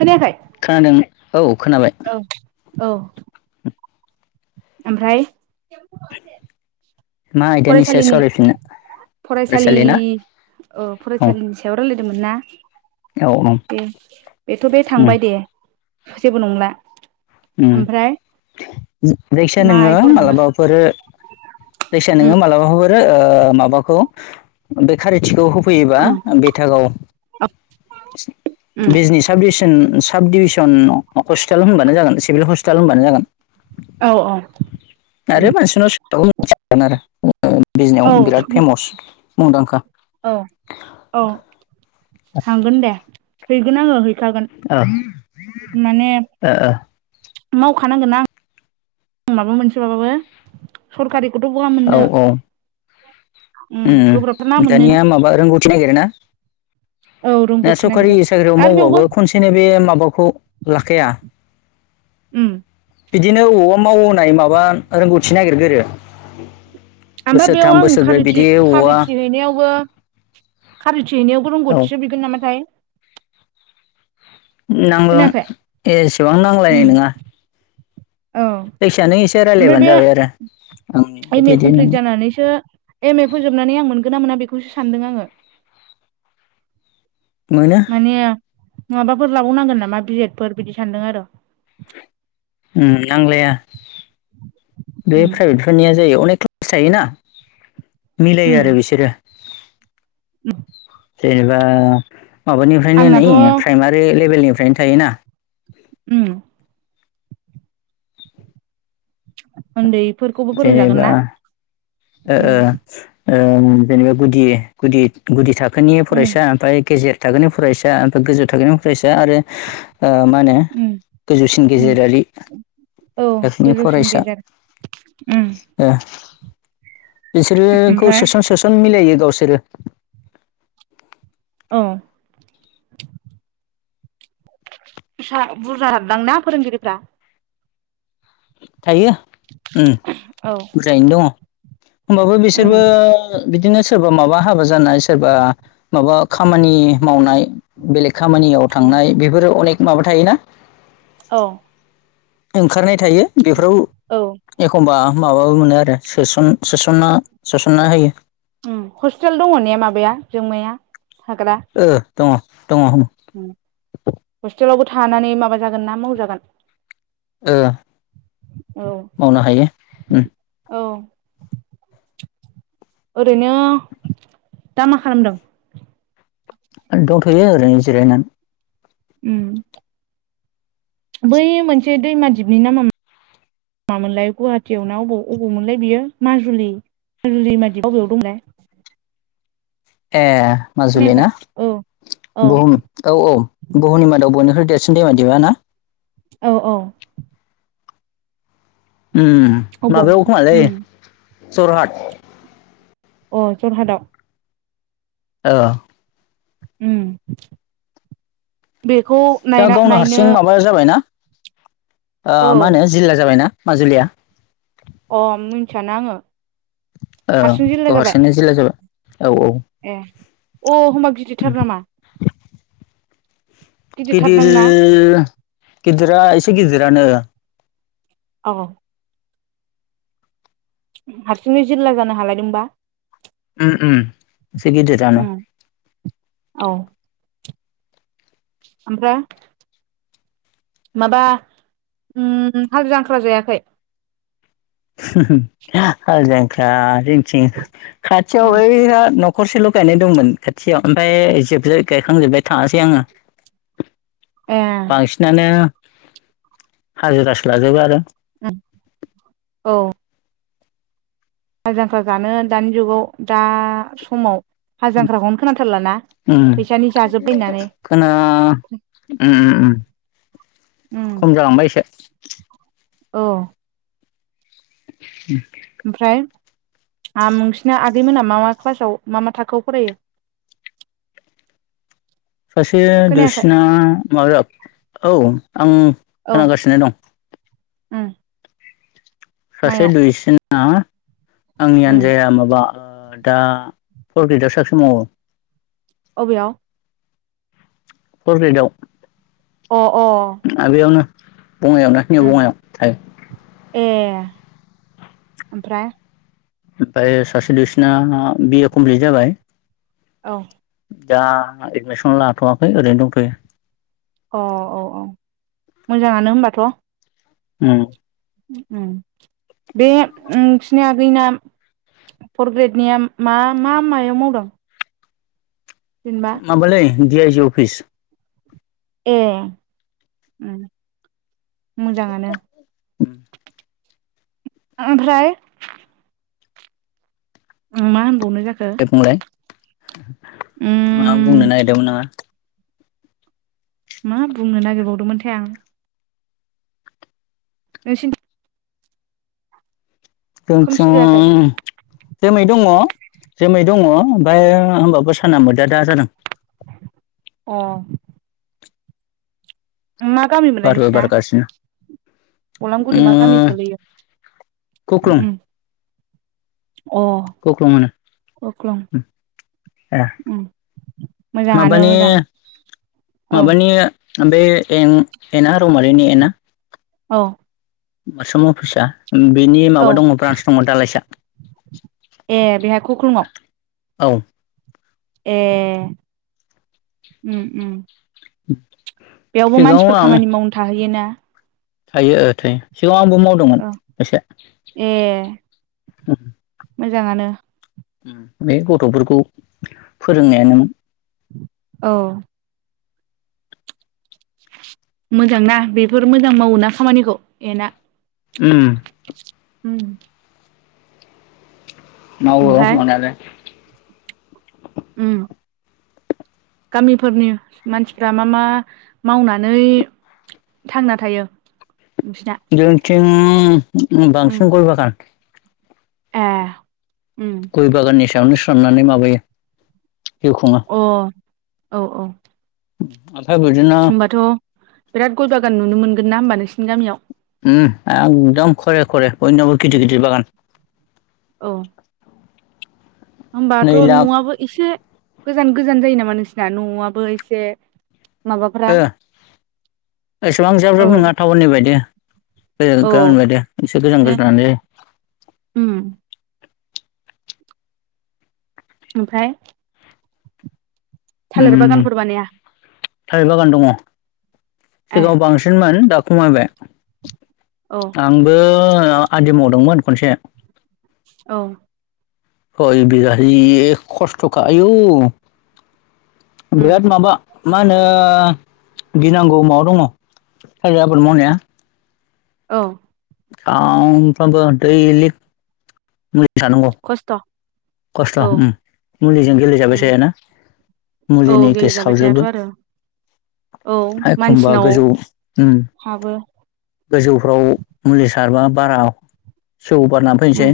खोनायाखै खोनादों औ खोनाबाय औ ओमफ्राय मा आयदानिसो फरायसालिनि सावरायफिननो फरायसालि औ फरायसालिनि सायाव रायलायदों मोन ना औ दे बेथ' बे उम थांबाय दे जबो नला उम जाखिजाया मा नोङो आयदा फरायबावनो मालाबाफोर जायखिजाया उम नोङो मालाबाफोर [unintelligible] ओ माबाखौ बे खारिथिखौ होफैयोबा उम बेथागाव उम बिजनि साब डिज ओ साब डिभिसन हस्पिटाल होनब्लानो जागोन। सिभिल हस्पिटाल होनबानो जागोन औ औ आरो मानसिनाव [unintelligible] मिथिगोन आरो। ओ बिजनीयाव औ बिराद फेमस मुंदांखा। औ औ थांगोन दे हैगोन आङो। हैखागोन ओ माने मावखानांगोनना आं। आं माबा मोनसे बाबो सरखारिखौथ' बहा मोननो। औ औ उम गोब्राबथार ना ओ मोननो दानिया माबा रोंगौथि नागिरो ना? औ ए रोंगौथि सरखारि नागिरो साख्रियाव आरो बेयावबो मावबाबो खनसेनो बे माबाखौ लाखाया? ओम। बिदिनो बबावबा मावोनाय माबा रोंगौथि नागिरग्रोयो। ओमफाय बेयाव आं खारिथि खारिथि हैनायावबो खारिथि हैनायावबो औ रोंग'थिसो बिगोन नामाथाय नांगौ खोनायाखै एसेबां उम नांलायनाय नङा। औ जायखिजाया नों एसे ओमफ्राय रायज्लायबानो बे जाबाय आरो। आं एम बिदि ए बिदि कमप्लिट होननानै जानानैसो एम ए फोजोबनानै आं मोनगोन ना मोना बे खौसो सानदों आङो। मोनो माने माबाफोर लाबावनांगोन नामा बियेदफोर बिदि सानदों आरो। ओम नांलाया बे उम प्राइभेटफोरनिया जायो अनेक [unintelligible] सायोना उम मिलायो आरो बिसोरो। [unintelligible] जेनेबा माबानिफ्रायनो नै आंनाथ' उम प्राइमारि लेभेलनिफ्रायनो थायोना। ओम। उन्दै जेनेबा ओ उम ओ। ओ जेनेबा गुदि गुदि गुदि थाखोनि उम फरायसा ओमफ्राय गेजेर थाखोनि फरायसा ओमफ्राय गोजौ थाखोनि फरायसा आरो ओ मा होनो उम गोजौसिन उम गेजेरारि औ थाखोनि गोजौसिन फरायसा गेजेर। उम ओ। बिसोरोखौ ओमफ्राय सोसन सोसन मिलायो गावसोरो। औ। सा बुरजा हाबदोंना फोरोंगिरिफ्रा? थायो ओम औ बुरजायैनो दङ। होमबाबो उम बिसोरबो बिदिनो सोरबा माबा हाबा जानाय सोरबा माबा खामानि मावनाय बेलेग खामानियाव उम थांनाय बेफोरो अनेक माबा थायोना। औ। ओंखारनाय थायो औ बेफोराव एखमबा माबाबो मोनो आरो सोसन सोसनना सोसनना होयो। ओम हस्टेल दङ ने माबाया जोंमाया? थाग्रा ओ दङ। दङ ओ हस्टेलावबो थानानै माबा जागोन ना मावजागोन? ओ औ मावनो हायो ओम। ओरैनो दा मा खालामदों? दंथ'यो ओरैनो जिरायनानै। ओम। बै मोनसे दैमा दिपनि नामा मामोनलाय गुवाहाटियाव ना अबाव-अबाव मोनलाय बियो माजुलि माजुलि मादि अबेयाव दं मोनलाय? ए माजुलि ना औ औ बुहुम औ औ बुहुमनि मादाव बयनिफाय देरसिन दैमा दिपआ ना? औ औ उम उम अबाव माबायाव खोमालै उम जरहाट अ जरहाटआव ओव उम बेखौ दा नायना गावनो नायनो हारसिं माबा जाबायना ओ औ मा होनो जिल्ला जाबायना माजुलिया अ मिथियाना आंङो ओ हारसिं जिल्ला गाव जाबाय हारसिंनो जिल्ला जाबाय औ औ ए। अ होनबा बिदिरथार नामा? गिदिर गिदिरथारदां ना गिदिरा एसे गिदिरानो औ हारसिंनो जिल्ला जानो हालायदोंबा उम उम एसे गिदिरानो उम औ ओमफ्राय माबा उम हाल जांख्रा जायाखै? [unintelligible] हाल जांख्रा जोंथि खाथियाव उम ओइ हा नख खरसेल गायनाय दंमोन खाथियाव ओमफ्राय जोब गायखांजोब्बाय थांङासै आंङो ए बांसिनानो हाजिरासो लाजोबो आरो [unintelligible] औ हाल जांख्रा जानो दानि जुगाव दा समाव हाज जांख्राखौनो खोनाथारलाना उम फैसानि जाजोब्बाय होननानै खोना उम उम उम उम खम जालांबाय इसे। औ उम ओमफ्राय आम नोंसिना आगैमोना मा मा क्लासाव मा मा थाखोआव फरायो? सासे खोनायाखै दुइसिना माबायाव औ आं औ खोनागासिनो दं उम सासे मायाव दुइसिना आंनि उम आनजाया माबा ओ दा फर ग्रेदआव सासे मावो। अबेयाव? फर ग्रेदआव अ अ बंङाइ ना निउ उम बंङाइयाव थायो ए ओमफ्राय? ओमफ्राय सासे दुइसिना बिए कमप्लिट जाबाय। औ दा एडमिसन लाथवाखै ओरैनो दंथयो। अ औ औ मोजांङानो होनबाथ' उम उम बे ओ नोंसिनि आगैना फर ग्रेडनिया मा मा मायाव मावदों? जेनेबा माबालै दि आइ जि अफिस ए उम मोजांङानो ओमफ्राय मा होनबावनो जाखो? दे बुंलाय मा बुंनो उम नागिरदोंमोन नोङो मा बुंनो नागिर बावदोंमोनथाय आं नोंसिनि खोमसि जोंथिं जायाखै जोमै दङ। जोमै दङ ओमफ्राय होमबाबो साना मोदा दा जादों। अ मा गामिमोनलाय बारबो नोंसिना? बारगासिनो अलामगुरि उम मा गामि गोलैयो? खख्लं अ गख्रं होनो। अख्लं उम मोजाङानो माबानि मोजां औ माबानि बे एना रौमारिनि एना औ [unintelligible] अफिसा बेनि माबा औ दङ ब्रान्स दङ दालाइसा। खक्लुंआव? औ ए उ उ [inaudible] बेयावबो सिगाङाव मानसिफोर आं खामानि मावनो थाहैयोना? थायो थायो सिगां आंबो मावदोंमोन औ एसे। ए [inaudible] मोजाङानो। बे गथ'फोरखौ फोरोंनायानो मोन। औ मोजां ना बेफोर मोजां मावो ना खामानिखौ एना उम उम मावो ओमफाय मावनायालाय उम गामिफोरनि मानसिफ्रा मा मा मावनानै थांना थायो नोंसिना? [unintelligible] उम बांसिन गय बागान। ए उम गय बागाननि सायावनो सोनारनानै माबायो जिउ खुङो अ औ औ ओमफ्राय बिदिनो होमबाथ' बिराद गय बागान नुनो मोनगोन ना होमबा नोंसिनि गामियाव? उम एखदम खरे खरे बयनाबो गिदिर गिदिर बागान। औ नै होमबाथ' लाख न'आबो एसे गोजान गोजान जायो नामा नोंसिना न'आबो एसे माबाफ्रा ओ एसेबां ज्राब औ ज्राब नङा टाउननि बायदि। गामिनि औ बायदि इसे गोजान ने गोजानानो जायो। उम ओमफ्राय थालिर उम बागानफोर बानाया? थालिर बागान दङ ए सिगाङाव बांसिनमोन दा खमायबाय। औ आंबो आदि मावदोंमोन खनसे। औ [unintelligible] बिलाहि खस्थ'खा आयु उम बिराद माबा मा होनो गिनांगौ माबा दङ सारि आबाद मावनाया औ सानफ्रोमबो दैलि मु थानांगौ खस्थ' खस्थ' औ ओम मुलिजों गेलेेजाबाय उम थायाना औ मुलिनि गेलेजाबाय थायाथ' गेसहाबजोबो आरो औ एखमबा मानसिनाव गोजौ ओम हाबो गोजौफ्राव मुलि सारबा बारा सौ बारना फैनोसै उम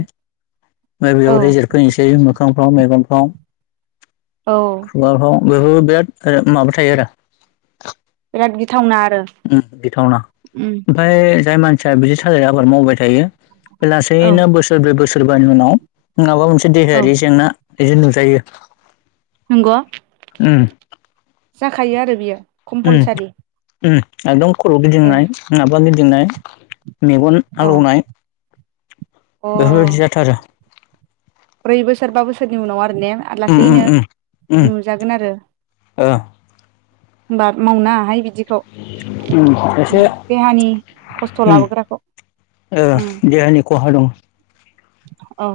बाय औ बेयाव रेजेट फैनोसै मोखांफ्राव मैगन फ्राव औ। बेफोर बिराद माबा थायो आरो बिराद गिथावना आरो ओम गिथावना उम ओमफाय जाय मानसिया बिदि साजाय आबाद मावबाय थायो। औ बेलासैनो बोसोरब्रै बोसोरबानि उनाव माबा मोनसे औ देहायारि जेंना नुजायो। नंग' उम जाखायो आरो बियो कमपलसारि। ओम एकदम खर' गिदिंनाय माबा गिदिंनाय। मेगन औ आलौनाय अ बेफोरबायदि जाथारो। ब्रै बोसोर बा बोसोरनि उनाव आरो ने आ उम उम लासैनो उम उम नुजागोन आरो ओ होनबा मावनाहाय बिदि खौ उम ओम एसे देहानि खस्थ' उम लाबोग्राखौ ओ उम देहानि खहा दं। औ।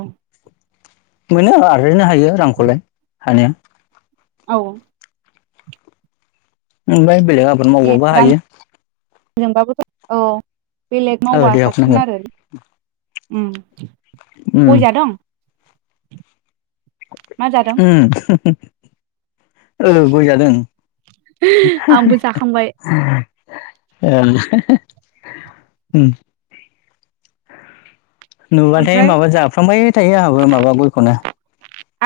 मोनो आरैनो हायो रांखौलाय हानाया औ। ओमबाय बेलेग आबाद मावबाबो हायो। जोंबाबोथ' औ बेलेग ओ मावबा देहाखौ साबसिन नांगोन आरो। ओम उम गय जादों आं। ओम औ गयजादों। आंबो [unintelligible] जाखांबाय ओम नुबाथाय ओमफ्राय माबा जाफ्लांबाय थायो आंहाबो माबा गयखौनो।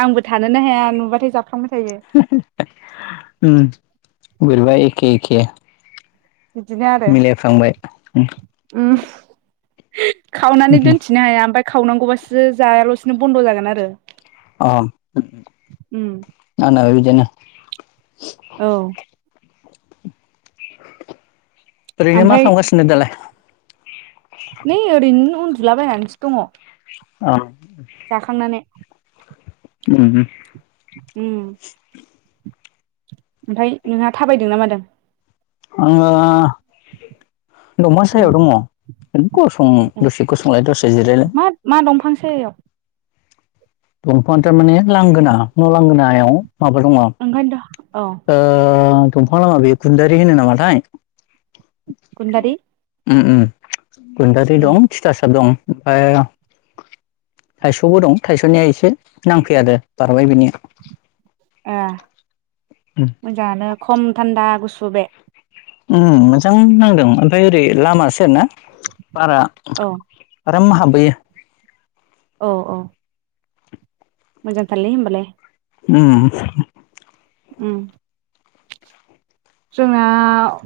आंबो थानोनो हाया नुबाथाय जा [unintelligible] ओम बोरैबा एखे एखे । बिदिनो आरो उम ओम । खावनानै उम दोनथिनो हाया आमफाय खावनांगौबासो जायाल'स नो बन्द' जागोन आरो अ उम आंनाबो बिदिनो औ ओरैनो मा ओमफ्राय खालामगासिनो दालाय? नै ओरैनो उन्दुलाबायनानैसो दङ। औ। जाखांनानै ओम ओम ओमफाय नोंहा थाबायदों ना मादों? आंङो! दफां उम सायाव दङ गसं ए दसे गसंलाय दसे जिरायलाय। मा मा दंफां सायायाव दंफां थारमाने लांगोना न' लांगोनायाव माबा दङ ओंखायनोथ' औ ओ दंफां लामा बे गुन्दारि होनो नामाथाय गुदारि उम उम गुन्दारि दं थिथासाब दं। ओमफ्राय थाइस'बो दं थाइस'निया एसे नांफैया दे बारबाय बिनिया। ए उम [inaudible] मोजाङानो खम थान्दा गुसु बे। उम मोजां नांदों ओमफ्राय ओरै लामा सेर ना। बारा औ आराम हाबबोयो औ औ मोजां थारलै होनबालाय। उम उम जोंना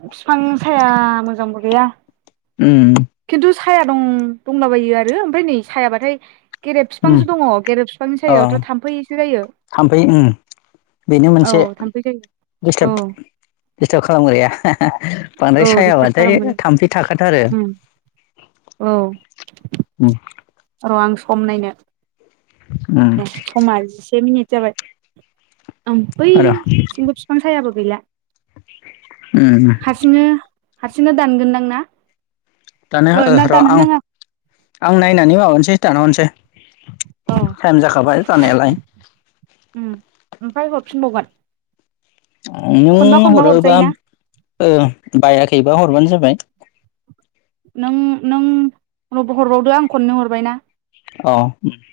बिफां साया मोजांबो गैया। उम खिन्थु साया दं दंलाबायो आरो ओमफ्राय नै सायाबाथाय गेरेब उम बिफांसो दङ गेरेब बिफांनि अ सायावथ' थाम्फैसो जायो। थाम्फै उम बेनो औ मोनसे थाम्फै जायो औ दिस्टाब दिस्टार खालामग्राया । बांद्राय औ दिस्टार्ब सायाबाथाय खालामगोन थाम्फै थाखाथारो। उम औ उम [inaudible] र' आं सम नायनो उम ए समा जिसे मिनिट जाबाय। आं र' बैथिंबो बिफां सायाबो गैला उम [inaudible] हारसिंनो हारसिंनो दानगोनदां ना? दानो ओ ओह ना र' आं दानहोनाङा आं नायनानै माबानोसै दाना हरसै। औ थाइम जाखाबाय जानायालाय। उम ओमफ्राय हरफिनबावगोन? खनबा नों खनबा हरोबा हरजायोना ओ बायाखै बा हरबानो जाबाय नों नों हरबावदो आं खननो हरबायना। अ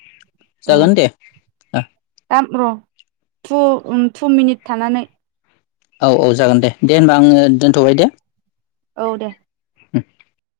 [inaudible] औ जागोन दे ओ दा र' टु टु मिनिट थानानै औ औ जागोन दे दे हबा आङो दोनथ'बाय दे। औ दे उम